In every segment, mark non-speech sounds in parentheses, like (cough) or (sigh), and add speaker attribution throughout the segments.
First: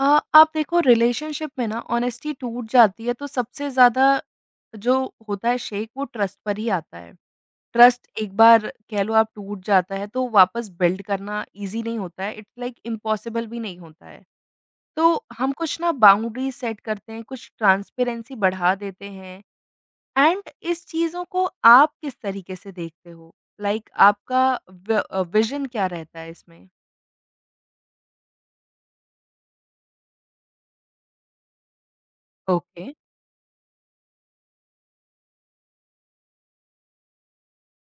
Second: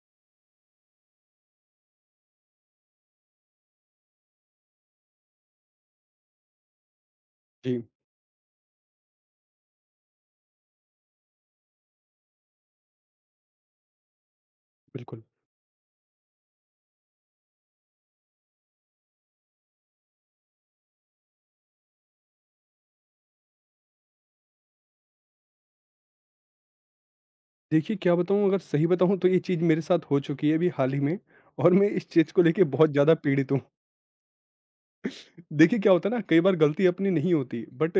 Speaker 1: अ, आप देखो रिलेशनशिप में ना ऑनेस्टी टूट जाती है तो सबसे ज़्यादा जो होता है शेक वो ट्रस्ट पर ही आता है।
Speaker 2: जी,
Speaker 1: ट्रस्ट एक बार कह लो आप टूट जाता है तो वापस बिल्ड करना ईज़ी नहीं होता है, इट्स लाइक इम्पॉसिबल भी नहीं होता है।
Speaker 2: बिल्कुल।
Speaker 1: तो हम कुछ ना बाउंड्रीज़ सेट करते हैं, कुछ ट्रांसपेरेंसी बढ़ा देते हैं एंड इस चीज़ों को आप किस तरीके से देखते हो? आपका विज़न क्या रहता है इसमें?
Speaker 2: देखिए क्या बताऊँ, अगर सही बताऊँ तो ये चीज़ मेरे साथ हो चुकी है अभी हाल ही में, और मैं इस चीज़ को लेके
Speaker 1: ओके।
Speaker 2: बहुत ज़्यादा पीड़ित हूँ। (laughs) देखिए क्या होता है ना, कई बार गलती अपनी नहीं होती बट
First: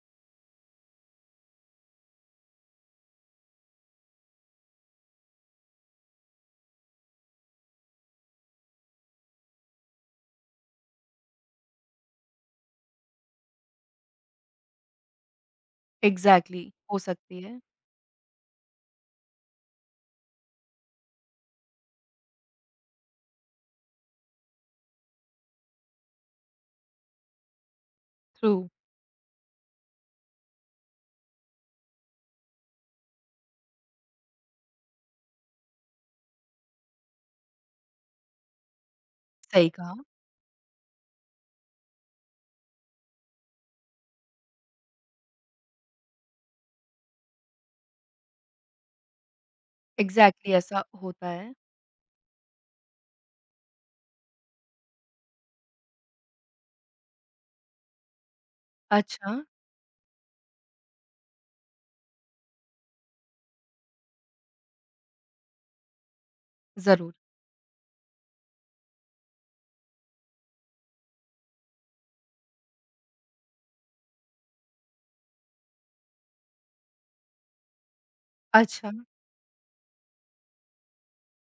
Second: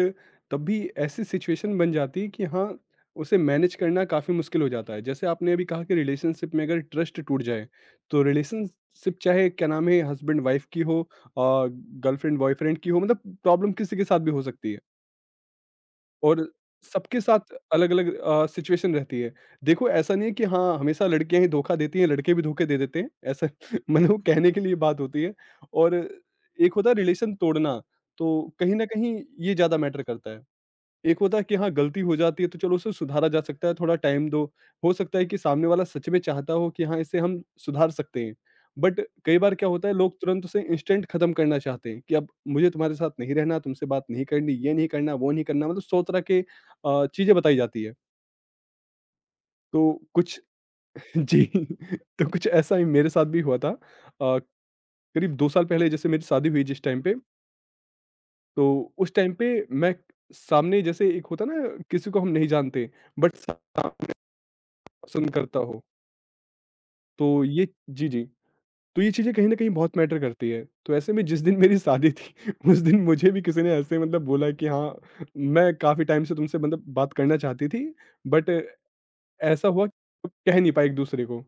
Speaker 2: तब भी ऐसी सिचुएशन बन जाती है कि हाँ, उसे मैनेज करना काफ़ी मुश्किल हो जाता है। जैसे आपने अभी कहा कि रिलेशनशिप में अगर ट्रस्ट टूट जाए, तो रिलेशनशिप चाहे क्या नाम है, हस्बैंड-वाइफ की हो गर्लफ्रेंड-बॉयफ्रेंड की हो, मतलब प्रॉब्लम किसी के साथ भी हो सकती है। और
Speaker 1: एग्ज़ैक्टली हो
Speaker 2: सबके
Speaker 1: सकती
Speaker 2: साथ
Speaker 1: है।
Speaker 2: अलग-अलग सिचुएशन रहती है। देखो ऐसा नहीं है कि हाँ, हमेशा लड़कियाँ ही धोखा देती हैं, लड़के भी धोखे दे देते हैं। ऐसा (laughs) मतलब वो कहने के लिए बात होती है। और एक होता है रिलेशन तोड़ना,
Speaker 1: ट्रू।
Speaker 2: तो कहीं न कहीं ये ज़्यादा मैटर करता है। एक होता है कि हाँ, गलती हो जाती है तो चलो उसे सुधारा जा सकता है, थोड़ा टाइम दो। हो सकता है कि सामने वाला सच में चाहता हो कि हाँ, इसे हम सुधार सकते हैं। बट कई बार
Speaker 1: सही
Speaker 2: क्या होता
Speaker 1: कहा।
Speaker 2: है, लोग तुरंत उसे इंस्टेंट खत्म करना चाहते हैं कि अब मुझे तुम्हारे साथ नहीं रहना, तुमसे बात नहीं करनी, ये नहीं करना, वो नहीं करना, मतलब 100 तरह के चीज़ें बताई जाती है। तो कुछ
Speaker 1: एग्ज़ैक्टली ऐसा
Speaker 2: (laughs)
Speaker 1: होता
Speaker 2: जी,
Speaker 1: है।
Speaker 2: (laughs) तो कुछ ऐसा ही मेरे साथ भी हुआ था। अ, करीब 2 साल पहले जैसे मेरी शादी हुई, जिस टाइम पे, तो उस टाइम
Speaker 1: अच्छा,
Speaker 2: पे मैं सामने जैसे, एक होता है ना किसी को हम नहीं जानते बट सा पसंद करता हो।
Speaker 1: ज़रूर।
Speaker 2: तो ये जी, जी। तो ये चीज़ें कहीं न कहीं बहुत मैटर करती है। तो ऐसे में जिस दिन मेरी शादी थी (laughs) उस दिन मुझे भी किसी ने ऐसे मतलब बोला कि हाँ, मैं काफ़ी टाइम से तुमसे मतलब बात करना चाहती थी, बट
Speaker 1: अच्छा,
Speaker 2: ऐसा हुआ कि कह नहीं पाए एक-दूसरे को।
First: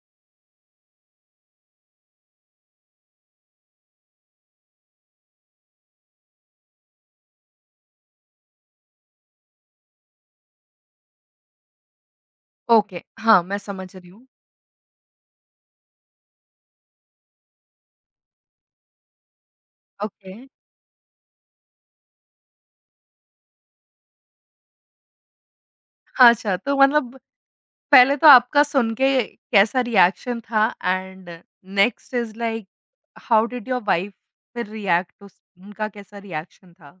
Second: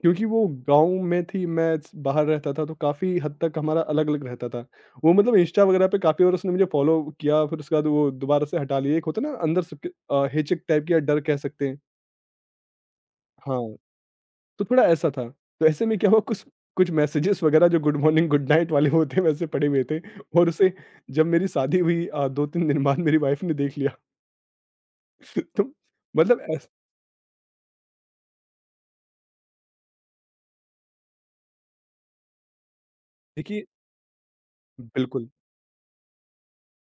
Speaker 2: क्योंकि वो गाँव में थी, मैं स बाहर रहता था, तो काफ़ी हद तक हमारा अलग-अलग रहता था। वो मतलब इंस्टा वगैरह पे काफ़ी बार उसने मुझे फ़ॉलो किया, फिर उसके बाद वो दोबारा से हटा लिया। एक होता है ना अंदर से हिचक टाइप की, या डर कह सकते हैं।
Speaker 1: ओके, हाँ, मैं
Speaker 2: हाँ।
Speaker 1: समझ रही हूँ।
Speaker 2: तो थोड़ा ऐसा था। तो ऐसे में क्या हुआ, कुछ कुछ मैसेजेस वगैरह जो गुड मॉर्निंग, गुड नाइट वाले होते हैं, वैसे पड़े हुए थे
Speaker 1: ओके,
Speaker 2: और उसे, जब मेरी शादी हुई 2-3 दिन बाद मेरी वाइफ़ ने देख लिया। (laughs) तो मतलब
Speaker 1: अच्छा
Speaker 2: ऐस
Speaker 1: तो मतलब पहले तो आपका सुन के कैसा रिएक्शन था and next is like how
Speaker 2: देखिए,
Speaker 1: डिड योर वाइफ फिर रिएक्ट
Speaker 2: बिल्कुल।
Speaker 1: उस उनका कैसा रिएक्शन था?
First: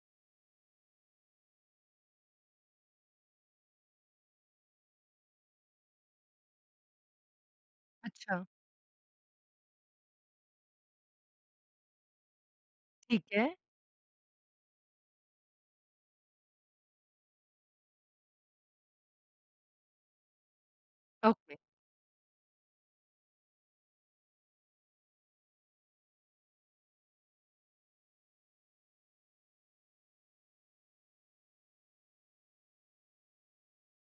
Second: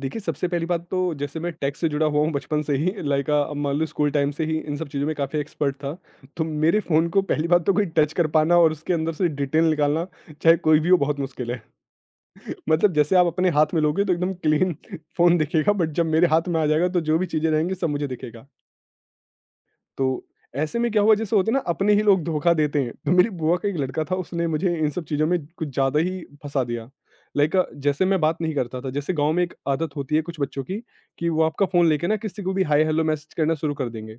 Speaker 2: देखिए सबसे पहली बात, तो जैसे मैं टेक से जुड़ा हुआ हूँ बचपन से ही, लाइक अब मान लो स्कूल टाइम से ही इन सब चीज़ों में काफ़ी एक्सपर्ट था। तो मेरे फ़ोन को पहली बात तो कोई टच कर
Speaker 1: अच्छा,
Speaker 2: पाना और उसके अंदर से डिटेल निकालना, चाहे कोई भी हो, बहुत मुश्किल है। मतलब जैसे
Speaker 1: ठीक
Speaker 2: आप
Speaker 1: है,
Speaker 2: अपने हाथ में लोगे तो एकदम क्लीन (laughs) फ़ोन दिखेगा, बट जब मेरे हाथ में आ जाएगा तो जो भी चीज़ें रहेंगी सब मुझे दिखेगा। तो ऐसे में क्या हुआ, जैसे होता
Speaker 1: ओके,
Speaker 2: है ना अपने ही लोग धोखा देते हैं, तो मेरी बुआ का एक लड़का था, उसने मुझे इन सब चीज़ों में कुछ ज़्यादा ही फँसा दिया। लाइक, जैसे मैं बात नहीं करता था, जैसे गाँव में एक आदत होती है कुछ बच्चों की कि वो आपका फ़ोन लेके ना किसी को भी हाय हेलो मैसेज करना शुरू कर देंगे।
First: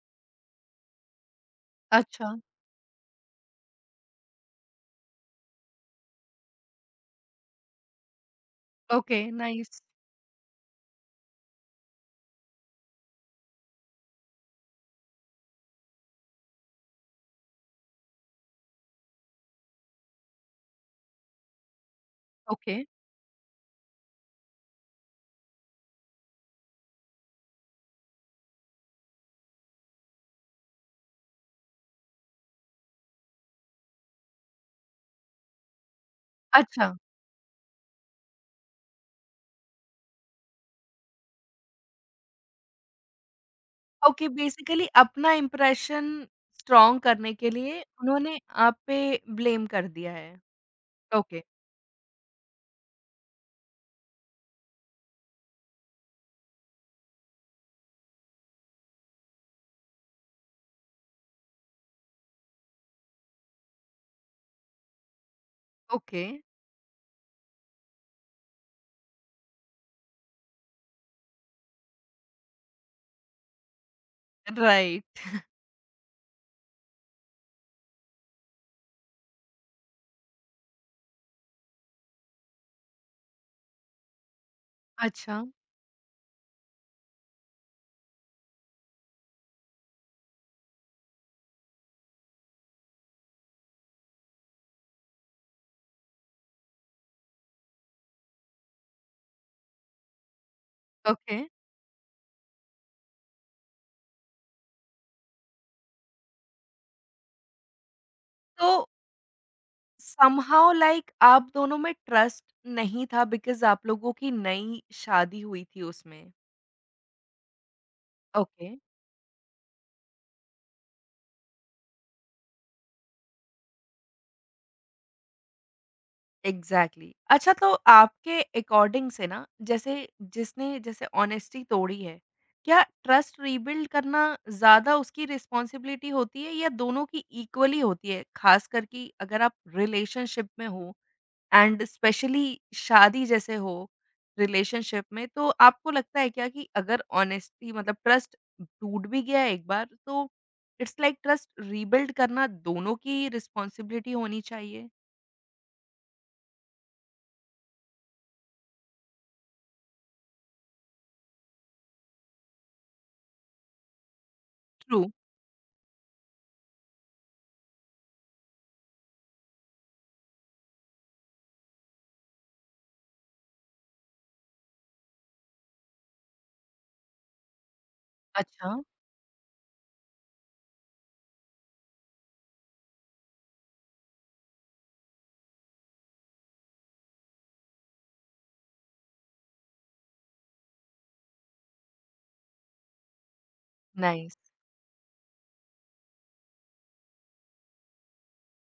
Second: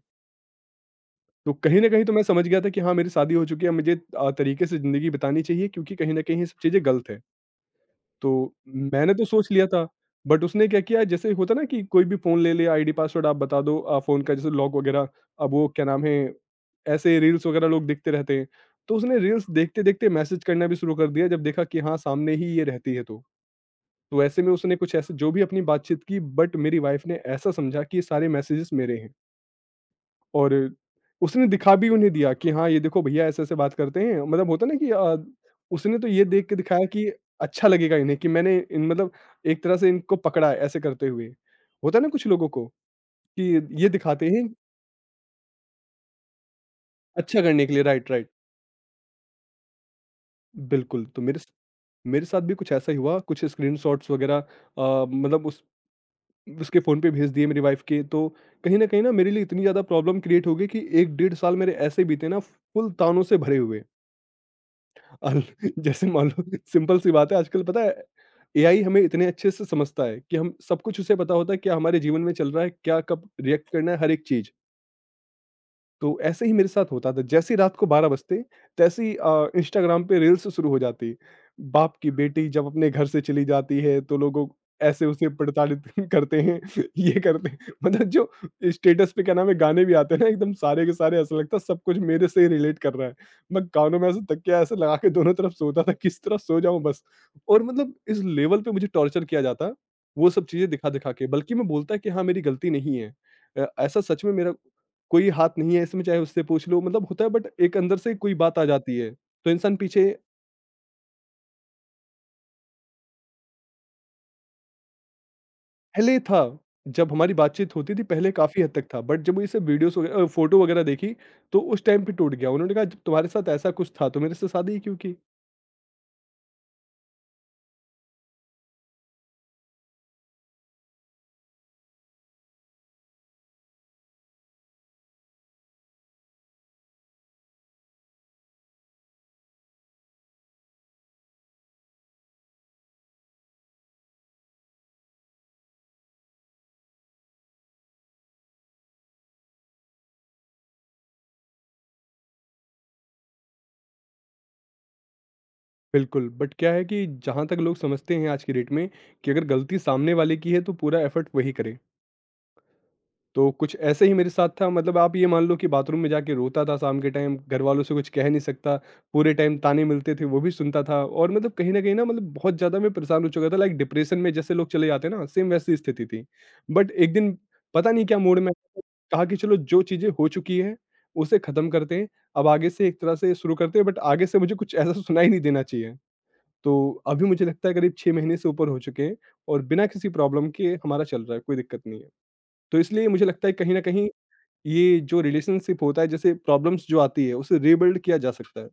Speaker 2: तो कहीं न कहीं तो मैं
Speaker 1: अच्छा,
Speaker 2: समझ गया था कि हाँ, मेरी शादी हो चुकी है, मुझे तरीके से ज़िंदगी बितानी चाहिए, क्योंकि कहीं न कहीं ये सब चीज़ें गलत है। तो मैंने
Speaker 1: ओके,
Speaker 2: तो सोच लिया
Speaker 1: नाइस,
Speaker 2: था, बट उसने क्या किया, जैसे होता ना कि कोई भी फ़ोन ले ले, आईडी पासवर्ड आप बता दो फ़ोन का जैसे लॉक वगैरह, अब वो क्या नाम है, ऐसे रील्स वगैरह लोग देखते रहते हैं। तो उसने रील्स देखते-देखते मैसेज करना भी शुरू कर दिया, जब देखा कि हाँ, सामने ही ये
Speaker 1: ओके,
Speaker 2: रहती है तो। तो ऐसे में उसने कुछ ऐसे जो भी अपनी बातचीत की, बट मेरी वाइफ़ ने ऐसा समझा कि ये सारे मैसेजेस मेरे हैं। और उसने दिखा भी उन्हें दिया कि हाँ, ये देखो भैया ऐसे-ऐसे बात करते हैं। मतलब होता है ना कि उसने तो ये देख के दिखाया
Speaker 1: अच्छा,
Speaker 2: कि अच्छा लगेगा इन्हें कि मैंने इन मतलब, एक तरह से इनको पकड़ा है, ऐसे करते हुए। होता है ना कुछ लोगों को कि ये
Speaker 1: ओके
Speaker 2: दिखाते हैं
Speaker 1: बेसिकली अपना इम्प्रेशन स्ट्रॉन्ग करने
Speaker 2: अच्छा
Speaker 1: के
Speaker 2: करने के
Speaker 1: लिए
Speaker 2: लिए। Right, right.
Speaker 1: उन्होंने आप पे ब्लेम कर दिया है।
Speaker 2: बिल्कुल, तो
Speaker 1: ओके।
Speaker 2: मेरे साथ भी कुछ ऐसा ही हुआ। कुछ स्क्रीनशॉट्स वगैरह मतलब उस उसके फ़ोन पे भेज दिए मेरी वाइफ के, तो कहीं न कहीं ना मेरे लिए इतनी ज़्यादा प्रॉब्लम क्रिएट हो गई कि 1 डेढ़ साल मेरे ऐसे बीते ना, फुल तानों से भरे हुए। अल (laughs) जैसे
Speaker 1: ओके,
Speaker 2: मान लो, सिंपल सी बात है, आजकल पता है एआई हमें इतने अच्छे से समझता है कि हम सब कुछ, उसे पता होता है क्या हमारे जीवन में चल रहा है, क्या कब रिएक्ट करना है, हर एक चीज
Speaker 1: राइट
Speaker 2: तो ऐसे ही मेरे साथ होता था। जैसे ही रात को 12 बजते, तैसे ही इंस्टाग्राम पे रील्स शुरू हो जाती। बाप की बेटी जब अपने घर से चली जाती है तो लोगों, ऐसे उसे
Speaker 1: अच्छा,
Speaker 2: प्रताड़ित (laughs) करते हैं, ये करते हैं। मतलब जो स्टेटस पे क्या नाम है, गाने भी आते हैं ना एकदम सारे के सारे, ऐसा लगता है सब कुछ मेरे से ही रिलेट कर रहा है। मैं कानों में ऐसे तकिया ऐसे लगा के दोनों तरफ सोता था, किस तरह सो जाऊँ बस। और मतलब इस लेवल पे मुझे टॉर्चर किया जाता, वो सब चीज़ें दिखा-दिखा के।
Speaker 1: ओके।
Speaker 2: बल्कि मैं बोलता कि हाँ, मेरी गलती नहीं है। ऐसा सच में मेरा कोई हाथ नहीं है इसमें, चाहे उससे पूछ लो, मतलब होता है बट एक अंदर से कोई बात आ
Speaker 1: तो
Speaker 2: जाती है। तो इंसान पीछे,
Speaker 1: समहाउ लाइक आप दोनों में ट्रस्ट नहीं था बिकॉज़ आप लोगों की नई शादी हुई थी
Speaker 2: पहले
Speaker 1: उसमें।
Speaker 2: था, जब हमारी बातचीत होती थी पहले काफ़ी
Speaker 1: ओके।
Speaker 2: हद तक था, बट जब वो इसे वीडियोज़ फ़ोटो वगैरह देखी, तो उस टाइम पे टूट गया। उन्होंने कहा जब तुम्हारे साथ ऐसा कुछ था तो मेरे से शादी ही क्यों की?
Speaker 1: एग्ज़ैक्टली। अच्छा तो आपके अकॉर्डिंग से ना जैसे जिसने जैसे ऑनेस्टी तोड़ी है, क्या ट्रस्ट रीबिल्ड करना ज़्यादा उसकी रिस्पॉन्सिबिलिटी होती है या दोनों की इक्वली होती है? ख़ासकर कि अगर आप रिलेशनशिप में हो? एंड स्पेशली शादी जैसे हो, रिलेशनशिप में, तो आपको लगता है क्या कि अगर ऑनेस्टी मतलब ट्रस्ट टूट भी गया एक बार, तो इट्स लाइक ट्रस्ट रीबिल्ड करना दोनों की रिस्पॉन्सिबिलिटी होनी चाहिए?
Speaker 2: बिल्कुल, बट क्या है कि जहाँ तक लोग समझते हैं आज की डेट में, कि अगर गलती सामने वाले की है तो पूरा एफर्ट वही करे। तो कुछ ऐसे ही मेरे साथ था, मतलब
Speaker 1: ट्रू।
Speaker 2: आप ये मान लो कि बाथरूम में जाके रोता था शाम के टाइम, घर वालों से कुछ कह नहीं सकता, पूरे टाइम ताने मिलते थे, वो भी सुनता था, और मतलब कहीं न कहीं ना, मतलब बहुत ज़्यादा मैं परेशान हो चुका था, लाइक डिप्रेशन में जैसे लोग चले जाते हैं ना, सेम वैसी स्थिति थी। बट एक दिन पता नहीं क्या मूड में
Speaker 1: अच्छा,
Speaker 2: आया, कहा कि चलो जो चीज़ें हो चुकी हैं, उसे ख़त्म करते हैं, अब आगे से एक तरह से शुरू करते हैं, बट आगे से मुझे कुछ ऐसा सुनाई नहीं देना चाहिए। तो अभी मुझे लगता है करीब 6 महीने से ऊपर हो चुके हैं, और बिना किसी प्रॉब्लम के हमारा चल रहा है, कोई दिक्कत नहीं है। तो इसलिए मुझे लगता है कहीं न कहीं
Speaker 1: नाइस।
Speaker 2: ये जो रिलेशनशिप होता है, जैसे प्रॉब्लम्स जो आती है, उसे रीबिल्ड किया जा सकता है।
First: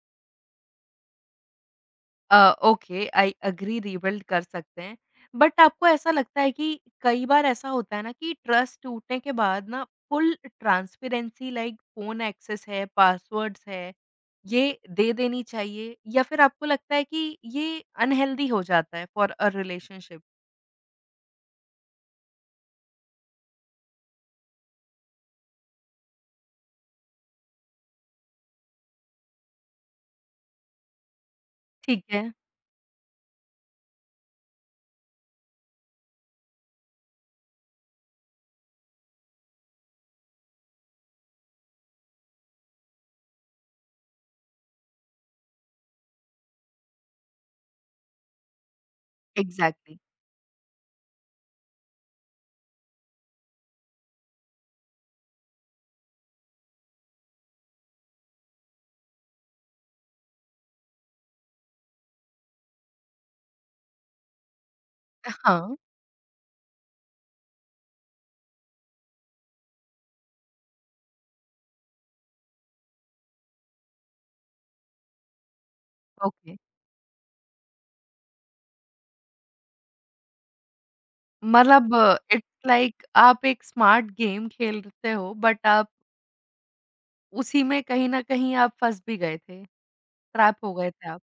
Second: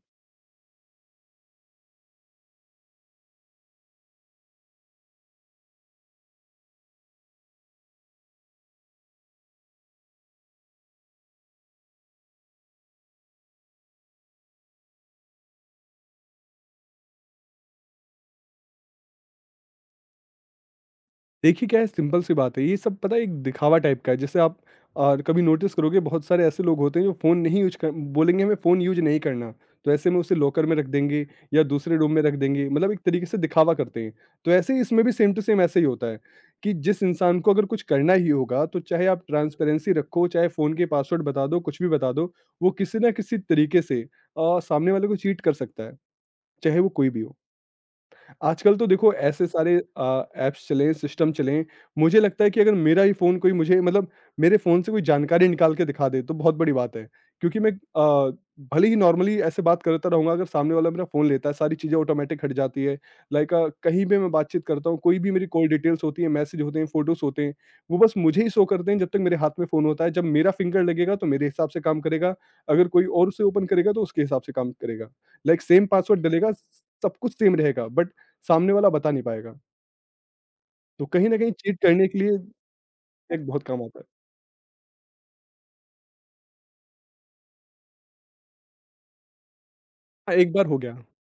Speaker 1: ओके आई एग्री रिबिल्ड कर सकते हैं। बट आपको ऐसा लगता है कि कई बार ऐसा होता है ना कि ट्रस्ट टूटने के बाद ना full transparency like phone access है, पासवर्ड्स है, ये दे देनी चाहिए या फिर आपको लगता है कि ये अनहेल्दी हो जाता है फॉर अ रिलेशनशिप?
Speaker 2: देखिए क्या है, सिंपल सी बात है, ये सब पता है, एक दिखावा टाइप का है। जैसे आप कभी नोटिस करोगे, बहुत सारे ऐसे लोग होते हैं जो फ़ोन नहीं यूज कर, बोलेंगे हमें फ़ोन यूज नहीं करना, तो ऐसे में उसे लॉकर में रख देंगे, या दूसरे
Speaker 1: ठीक
Speaker 2: रूम में
Speaker 1: है,
Speaker 2: रख देंगे, मतलब एक तरीके से दिखावा करते हैं। तो ऐसे ही इसमें भी सेम टू सेम ऐसे ही होता है कि जिस इंसान को अगर कुछ करना ही होगा, तो चाहे आप ट्रांसपेरेंसी रखो, चाहे फ़ोन के पासवर्ड बता दो, कुछ भी बता दो, वो किसी ना किसी तरीके से सामने वाले को चीट कर सकता है, चाहे वो कोई भी हो। आजकल तो देखो ऐसे सारे
Speaker 1: एग्ज़ैक्टली
Speaker 2: ऐप्स चले हैं, सिस्टम चले हैं। मुझे लगता है कि अगर मेरा ही फ़ोन कोई, मुझे मतलब मेरे फ़ोन से कोई जानकारी निकाल के दिखा दे, तो बहुत बड़ी बात है। क्योंकि मैं भले ही नॉर्मली ऐसे बात करता रहूँगा, अगर सामने वाला मेरा फ़ोन लेता है, सारी चीज़ें ऑटोमैटिक हट जाती है। लाइक कहीं भी मैं बातचीत करता हूँ, कोई भी मेरी कॉल
Speaker 1: हाँ,
Speaker 2: डिटेल्स होती हैं, मैसेज होते हैं, फ़ोटोज़ होते हैं, वो बस मुझे ही शो करते हैं जब तक मेरे हाथ में फ़ोन होता है। जब मेरा फ़िंगर लगेगा, तो मेरे हिसाब से काम करेगा। अगर कोई और उसे ओपन करेगा, तो उसके हिसाब से काम करेगा। लाइक सेम पासवर्ड डलेगा,
Speaker 1: ओके।
Speaker 2: सब कुछ सेम रहेगा, बट सामने वाला बता नहीं पाएगा, तो कहीं न कहीं चीट
Speaker 1: मतलब
Speaker 2: करने के लिए
Speaker 1: इट्स लाइक आप
Speaker 2: एक
Speaker 1: एक
Speaker 2: बहुत काम आता है।
Speaker 1: स्मार्ट गेम खेलते हो बट आप उसी में कहीं न कहीं आप फँस भी गए थे,
Speaker 2: हाँ, एक
Speaker 1: ट्रैप
Speaker 2: बार
Speaker 1: हो
Speaker 2: हो
Speaker 1: गए
Speaker 2: गया।
Speaker 1: थे आप।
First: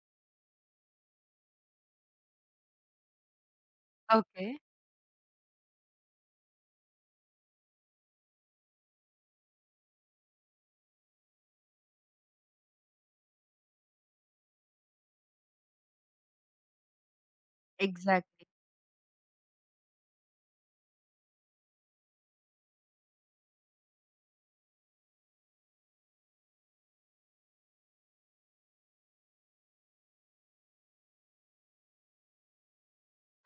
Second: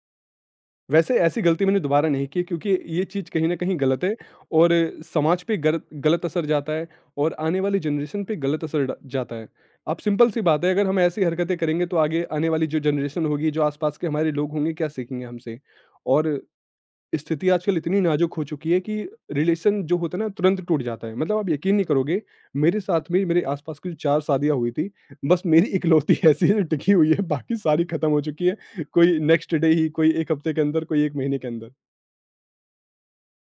Speaker 2: वैसे ऐसी गलती मैंने दोबारा नहीं की, क्योंकि ये चीज़ कहीं न कहीं गलत है,
Speaker 1: ओके,
Speaker 2: और समाज पे गलत गलत असर जाता है, और आने वाली जनरेशन पे गलत असर डा जाता है। अब सिंपल सी बात है, अगर हम ऐसी हरकतें करेंगे तो आगे आने वाली जो जनरेशन होगी, जो आस-पास के हमारे लोग होंगे, क्या सीखेंगे हमसे? और स्थिति आजकल इतनी नाजुक हो
Speaker 1: एग्ज़ैक्टली।
Speaker 2: चुकी है कि रिलेशन जो होता है ना, तुरंत टूट जाता है। मतलब आप यकीन नहीं करोगे, मेरे साथ में मेरे आस-पास की 4 शादियाँ हुई थी, बस मेरी (laughs) इकलौती ऐसी है जो टिकी हुई है, बाकी सारी खत्म हो चुकी है। कोई नेक्स्ट डे ही, कोई 1 हफ्ते के अंदर, कोई 1 महीने के अंदर।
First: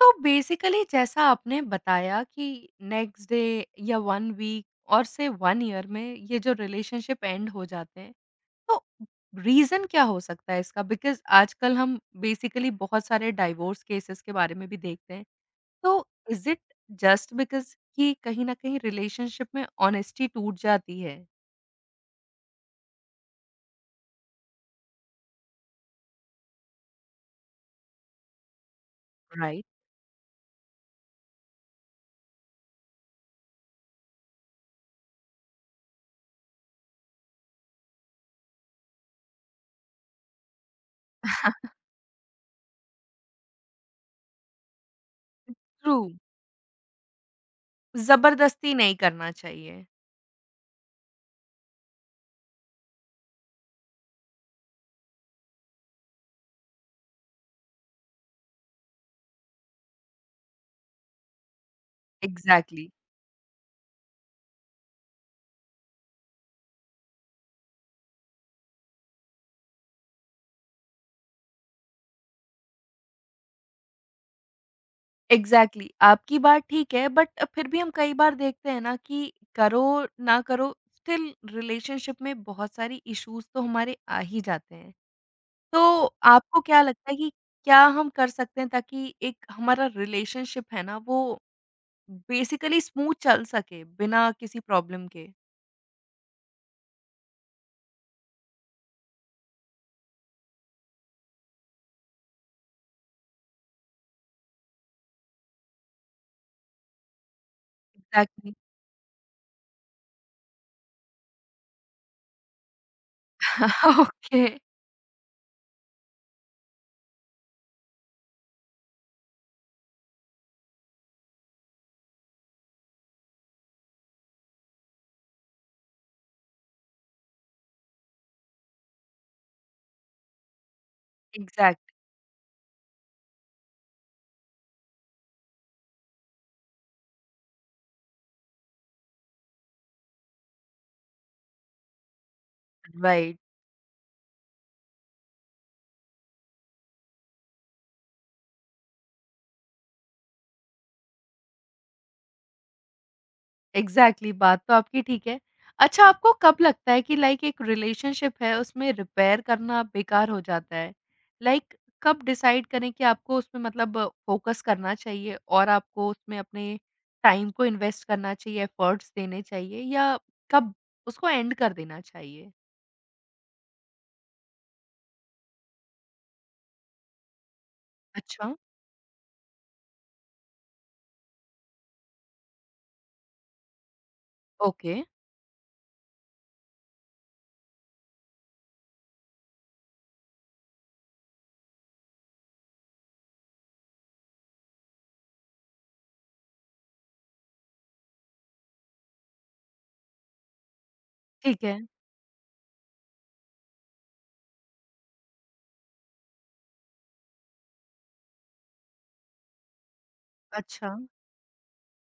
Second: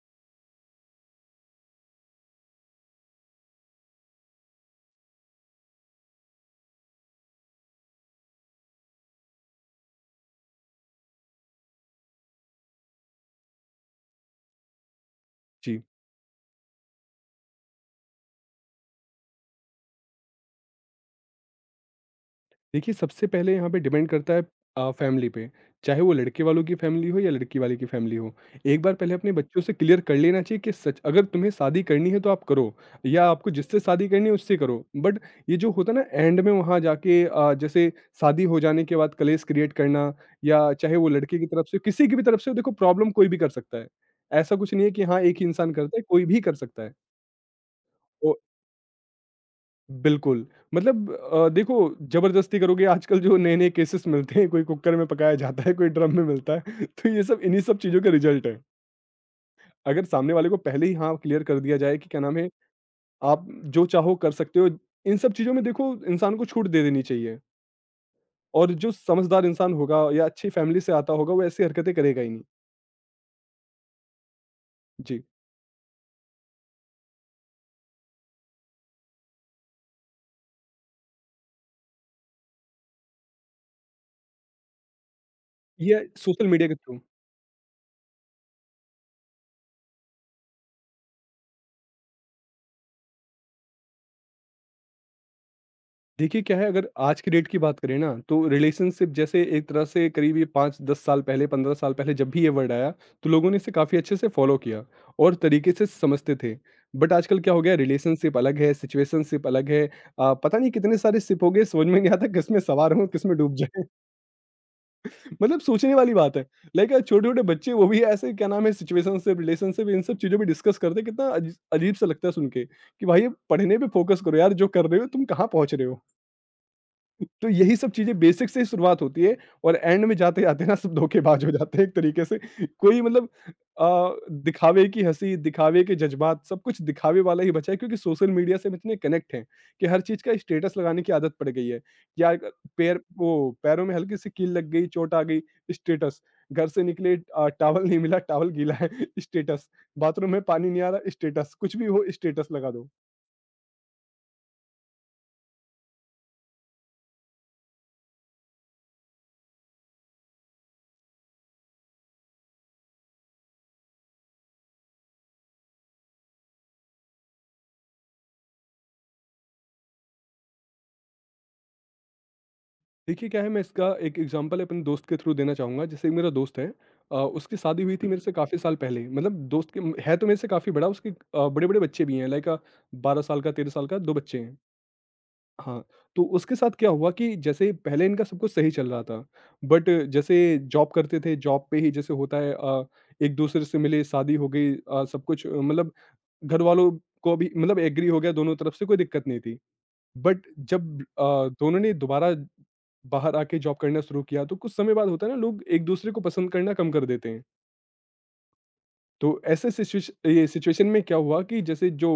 Speaker 1: तो बेसिकली जैसा आपने बताया कि नेक्स्ट डे या 1 वीक और से 1 ईयर में ये जो रिलेशनशिप एंड हो जाते हैं, तो रीज़न क्या हो सकता है इसका? बिकॉज़ आजकल हम बेसिकली बहुत सारे डाइवोर्स केसेज़ के बारे में भी देखते हैं।
Speaker 2: जी।
Speaker 1: तो इज़ इट जस्ट बिकॉज़ कि कहीं न कहीं रिलेशनशिप में ऑनेस्टी टूट जाती है,
Speaker 2: देखिए, सबसे पहले यहाँ पे डिपेंड करता है फैमिली पे, चाहे वो लड़के वालों की फैमिली हो या लड़की वाले की फैमिली हो। एक बार पहले अपने बच्चों
Speaker 1: राइट?
Speaker 2: से क्लियर कर लेना चाहिए कि सच अगर तुम्हें शादी करनी है तो आप करो, या आपको जिससे शादी करनी है उससे करो। बट ये जो होता है ना एंड में वहाँ जाके, जैसे शादी हो जाने के बाद कलेश क्रिएट करना, या चाहे वो लड़के की तरफ से किसी की भी तरफ से हो, देखो प्रॉब्लम कोई भी कर सकता है। ऐसा कुछ नहीं है कि हाँ, एक ही इंसान
Speaker 1: ट्रू,
Speaker 2: करता है, कोई भी कर सकता है।
Speaker 1: ज़बरदस्ती नहीं करना चाहिए।
Speaker 2: बिल्कुल। मतलब देखो, ज़बरदस्ती करोगे आजकल जो नए-नए केसेस मिलते हैं, कोई कुकर में पकाया जाता है, कोई ड्रम में मिलता है, (laughs) तो ये सब इन्हीं सब चीज़ों का रिज़ल्ट है। अगर सामने वाले को पहले ही हाँ, क्लियर कर दिया जाए कि क्या नाम है,
Speaker 1: एग्ज़ैक्टली।
Speaker 2: आप जो चाहो कर सकते हो, इन सब चीज़ों में देखो इंसान को छूट दे देनी चाहिए, और जो समझदार इंसान होगा या अच्छी फैमिली से आता होगा, वो ऐसी हरकतें करेगा ही नहीं। जी,
Speaker 1: एग्ज़ैक्टली exactly. आपकी बात ठीक है बट फिर भी हम कई बार देखते हैं ना कि करो ना करो स्टिल रिलेशनशिप में बहुत सारी इश्यूज तो हमारे आ ही जाते हैं तो
Speaker 2: ये सोशल
Speaker 1: आपको
Speaker 2: मीडिया के
Speaker 1: क्या
Speaker 2: थ्रू।
Speaker 1: लगता है कि क्या हम कर सकते हैं ताकि एक हमारा रिलेशनशिप है ना वो बेसिकली स्मूथ चल सके बिना किसी प्रॉब्लम के
Speaker 2: देखिए क्या है, अगर आज की डेट की बात करें ना, तो रिलेशनशिप जैसे एक तरह से, करीब ये पाँच दस साल पहले, 15 साल पहले जब भी ये वर्ड आया, तो लोगों ने इसे काफ़ी अच्छे से फॉलो किया और तरीके से समझते थे। बट आजकल क्या हो गया, रिलेशनशिप
Speaker 1: एग्जैक्टली
Speaker 2: अलग है, सिचुएशनशिप अलग है। पता नहीं कितने सारे सिप हो गए, समझ में नहीं आता किस में सवार हों, किस में डूब जाए।
Speaker 1: (laughs) ओके
Speaker 2: (laughs) मतलब सोचने वाली बात है। लाइक छोटे छोटे बच्चे, वो भी ऐसे क्या नाम है, सिचुएशनशिप रिलेशनशिप इन सब चीज़ों पर डिस्कस करते हैं। कितना अजीब सा लगता है सुन के कि भाई ये पढ़ने पे फोकस करो यार, जो कर रहे हो तुम, कहाँ पहुंच रहे हो। तो यही सब चीज़ें बेसिक से ही शुरुआत होती है, और एंड में जाते-जाते ना सब धोखेबाज हो जाते हैं
Speaker 1: एग्जैक्ट
Speaker 2: एक तरीके से। कोई मतलब, दिखावे की हँसी, दिखावे के जज़्बात, सब कुछ दिखावे वाला ही बचा है, क्योंकि सोशल मीडिया से हम इतने कनेक्ट हैं कि हर चीज़ का स्टेटस लगाने की आदत पड़ गई है। या पैर वो
Speaker 1: राइट (laughs)
Speaker 2: पैरों में हल्की-सी कील लग गई, चोट आ गई, स्टेटस। घर से निकले, टॉवल नहीं मिला, टॉवल गीला है, स्टेटस। बाथरूम में पानी नहीं आ रहा, स्टेटस। कुछ भी हो स्टेटस लगा दो।
Speaker 1: एग्ज़ैक्टली बात तो आपकी ठीक है। अच्छा आपको कब लगता है कि लाइक एक रिलेशनशिप है उसमें रिपेयर करना बेकार हो जाता है? लाइक कब डिसाइड करें कि आपको उसमें मतलब फ़ोकस करना चाहिए और आपको उसमें अपने टाइम को इन्वेस्ट करना चाहिए, एफ़र्ट्स देने चाहिए या कब उसको एंड कर देना चाहिए?
Speaker 2: देखिए क्या है, मैं इसका एक एग्जांपल अपने दोस्त के थ्रू देना चाहूँगा। जैसे एक मेरा दोस्त है, उसकी शादी हुई थी हुँ। मेरे से
Speaker 1: अच्छा,
Speaker 2: काफ़ी साल पहले, मतलब दोस्त के, है तो मेरे से काफ़ी बड़ा। उसके बड़े-बड़े बच्चे भी हैं, लाइक 12 साल का, 13 साल का 2 बच्चे हैं।
Speaker 1: ओके।
Speaker 2: हाँ, तो उसके साथ क्या हुआ कि जैसे पहले इनका सब कुछ सही चल रहा था। बट जैसे जॉब करते थे, जॉब पे ही जैसे होता है, एक-दूसरे से मिले, शादी हो गई, सब कुछ, मतलब घरवालों को भी मतलब एग्री हो गया, दोनों तरफ से कोई दिक्कत नहीं थी। बट जब
Speaker 1: ठीक है।
Speaker 2: दोनों ने दोबारा बाहर आके जॉब करना शुरू किया, तो कुछ समय बाद होता है ना, लोग एक दूसरे को पसंद करना कम कर देते हैं। तो ऐसे ये सिचुएशन
Speaker 1: अच्छा।
Speaker 2: में क्या हुआ कि जैसे जो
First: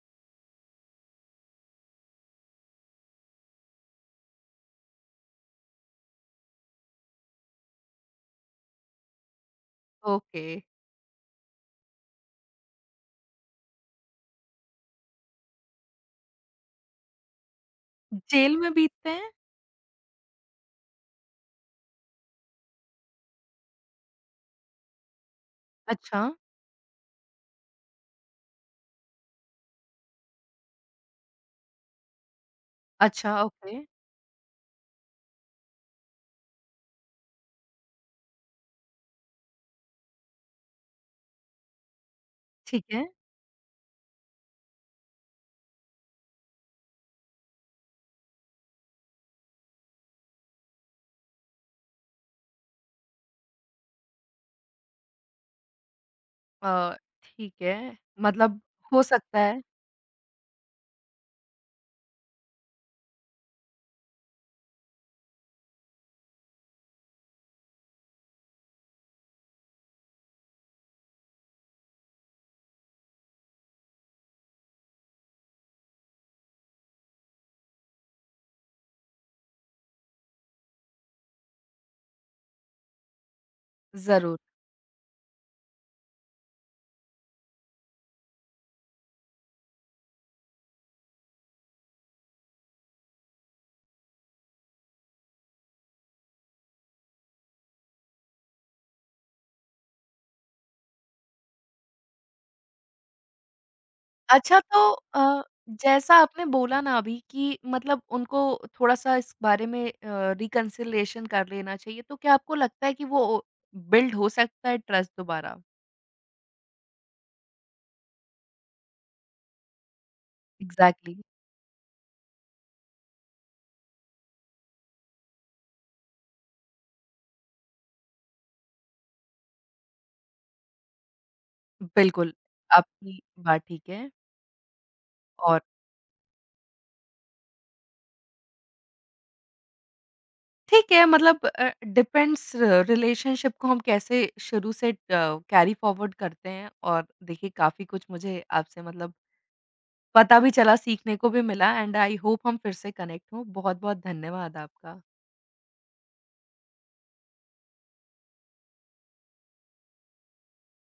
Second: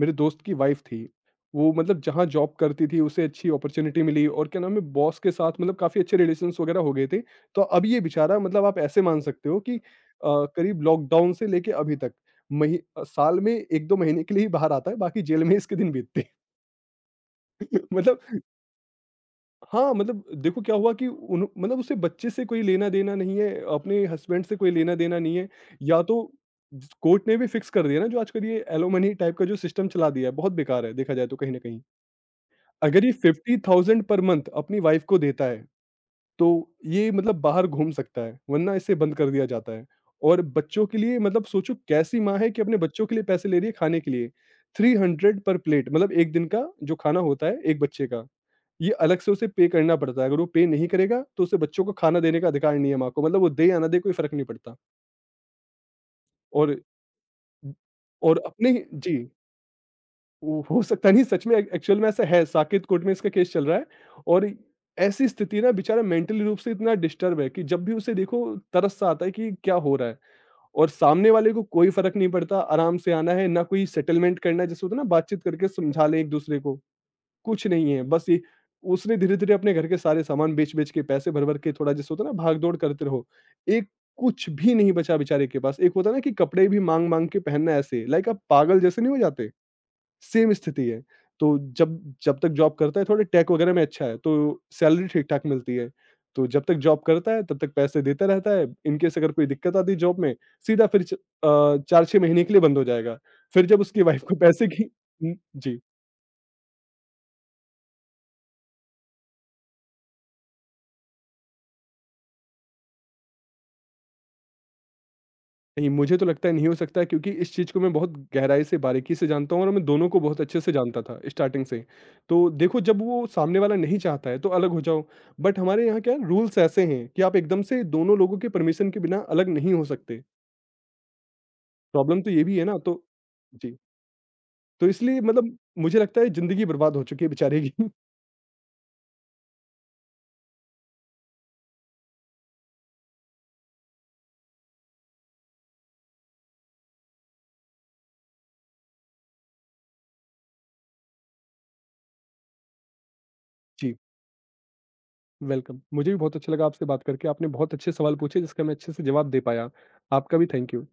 Speaker 2: मेरे दोस्त की वाइफ थी, वो मतलब जहाँ जॉब करती थी, उसे अच्छी अपॉर्चुनिटी मिली, और क्या नाम है, बॉस के साथ मतलब काफ़ी अच्छे रिलेशंस वगैरह हो गए थे। तो अब ये बेचारा, मतलब आप ऐसे मान सकते हो कि
Speaker 1: ओके।
Speaker 2: करीब लॉकडाउन से लेके अभी तक साल में एक दो महीने के लिए ही बाहर आता है, बाकी जेल में इसके दिन बीतते हैं। (laughs) मतलब
Speaker 1: जेल में बीतते हैं?
Speaker 2: हाँ, मतलब देखो क्या हुआ कि उन्हो मतलब उसे बच्चे से कोई लेना-देना नहीं है, अपने हस्बैंड से कोई लेना-देना नहीं है, या
Speaker 1: अच्छा,
Speaker 2: तो स कोर्ट ने भी फिक्स कर दिया ना, जो आजकल ये एलिमनी टाइप का जो सिस्टम चला दिया है, बहुत बेकार है देखा जाए तो कहीं न कहीं। अगर ये
Speaker 1: अच्छा, ओके,
Speaker 2: 50,000 पर मंथ अपनी वाइफ़ को देता है, तो ये मतलब बाहर घूम सकता है, वरना इसे बंद कर दिया जाता है। और बच्चों के लिए मतलब सोचो कैसी माँ है कि अपने
Speaker 1: ठीक है।
Speaker 2: बच्चों के लिए पैसे ले रही है खाने के लिए, 300 पर प्लेट मतलब 1 दिन का जो खाना होता है, 1 बच्चे का। ये अलग से उसे पे करना पड़ता है, अगर वो पे नहीं करेगा, तो उसे बच्चों को खाना देने का अधिकार नहीं है माँ को, मतलब वो दे या ना दे कोई फ़र्क नहीं पड़ता। और
Speaker 1: अ, ठीक है,
Speaker 2: और
Speaker 1: मतलब
Speaker 2: अपने ही,
Speaker 1: हो
Speaker 2: जी।
Speaker 1: सकता है।
Speaker 2: वो हो सकता नहीं, सच में ए एक्चुअल में ऐसा है, साकेत कोर्ट में इसका केस चल रहा है। और ऐसी स्थिति ना, बेचारा मेंटली रूप से इतना डिस्टर्ब है कि जब भी उसे देखो, तरस सा आता है कि क्या हो रहा है। और सामने वाले को कोई फ़र्क नहीं पड़ता, आराम से आना है, ना कोई सेटलमेंट करना है, जैसे होता है ना, बातचीत करके समझा लें एक-दूसरे को। कुछ नहीं है, बस ये उसने धीरे-धीरे अपने घर के सारे सामान बेच-बेच के, पैसे भर-भर के, थोड़ा जैसे होता है ना भाग-दौड़ करते रहो, एक
Speaker 1: ज़रूर।
Speaker 2: कुछ भी नहीं बचा बेचारे के पास। एक होता है ना कि कपड़े भी माँग-माँग के पहनना ऐसे, लाइक आप पागल जैसे नहीं हो जाते? सेम स्थिति है। तो जब जब तक जॉब करता है, थोड़े टेक वगैरह में अच्छा है, तो सैलरी ठीक-ठाक मिलती है। तो जब तक जॉब करता है तब तक पैसे देता रहता है, इन केस अगर कोई दिक्कत आती है जॉब में, सीधा फिर 4-6 महीने के लिए बंद हो जाएगा। फिर जब उसकी वाइफ को
Speaker 1: अच्छा
Speaker 2: पैसे
Speaker 1: तो
Speaker 2: की। हुँ, जी।
Speaker 1: जैसा आपने बोला ना अभी कि मतलब उनको थोड़ा-सा इस बारे में रिकन्सिलिएशन कर लेना चाहिए, तो क्या आपको लगता है कि वो बिल्ड हो सकता है ट्रस्ट दोबारा?
Speaker 2: नहीं, मुझे तो लगता है नहीं हो सकता है, क्योंकि इस चीज़ को मैं बहुत गहराई से, बारीकी से जानता हूँ, और मैं दोनों को बहुत अच्छे से जानता
Speaker 1: एग्ज़ैक्टली,
Speaker 2: था स्टार्टिंग से। तो देखो, जब वो सामने वाला नहीं चाहता है तो अलग हो जाओ, बट हमारे यहाँ क्या रूल्स ऐसे हैं कि आप एकदम से दोनों लोगों के परमिशन के बिना अलग नहीं हो सकते। प्रॉब्लम तो
Speaker 1: बिल्कुल,
Speaker 2: ये भी है ना, तो
Speaker 1: आपकी बात
Speaker 2: जी।
Speaker 1: ठीक है।
Speaker 2: तो इसलिए मतलब
Speaker 1: और
Speaker 2: मुझे लगता है ज़िंदगी बर्बाद हो चुकी है बेचारे की। (laughs)
Speaker 1: ठीक है मतलब डिपेंड्स रिलेशनशिप को हम कैसे शुरू से कैरी फॉरवर्ड करते हैं और देखिए काफ़ी कुछ मुझे आपसे मतलब पता भी चला, सीखने को भी मिला एंड आई होप हम फिर से कनेक्ट हों।
Speaker 2: जी,
Speaker 1: बहुत-बहुत धन्यवाद आपका।
Speaker 2: वेलकम। मुझे भी बहुत अच्छा लगा आपसे बात करके, आपने बहुत अच्छे सवाल पूछे जिसका मैं अच्छे से जवाब दे पाया। आपका भी थैंक यू।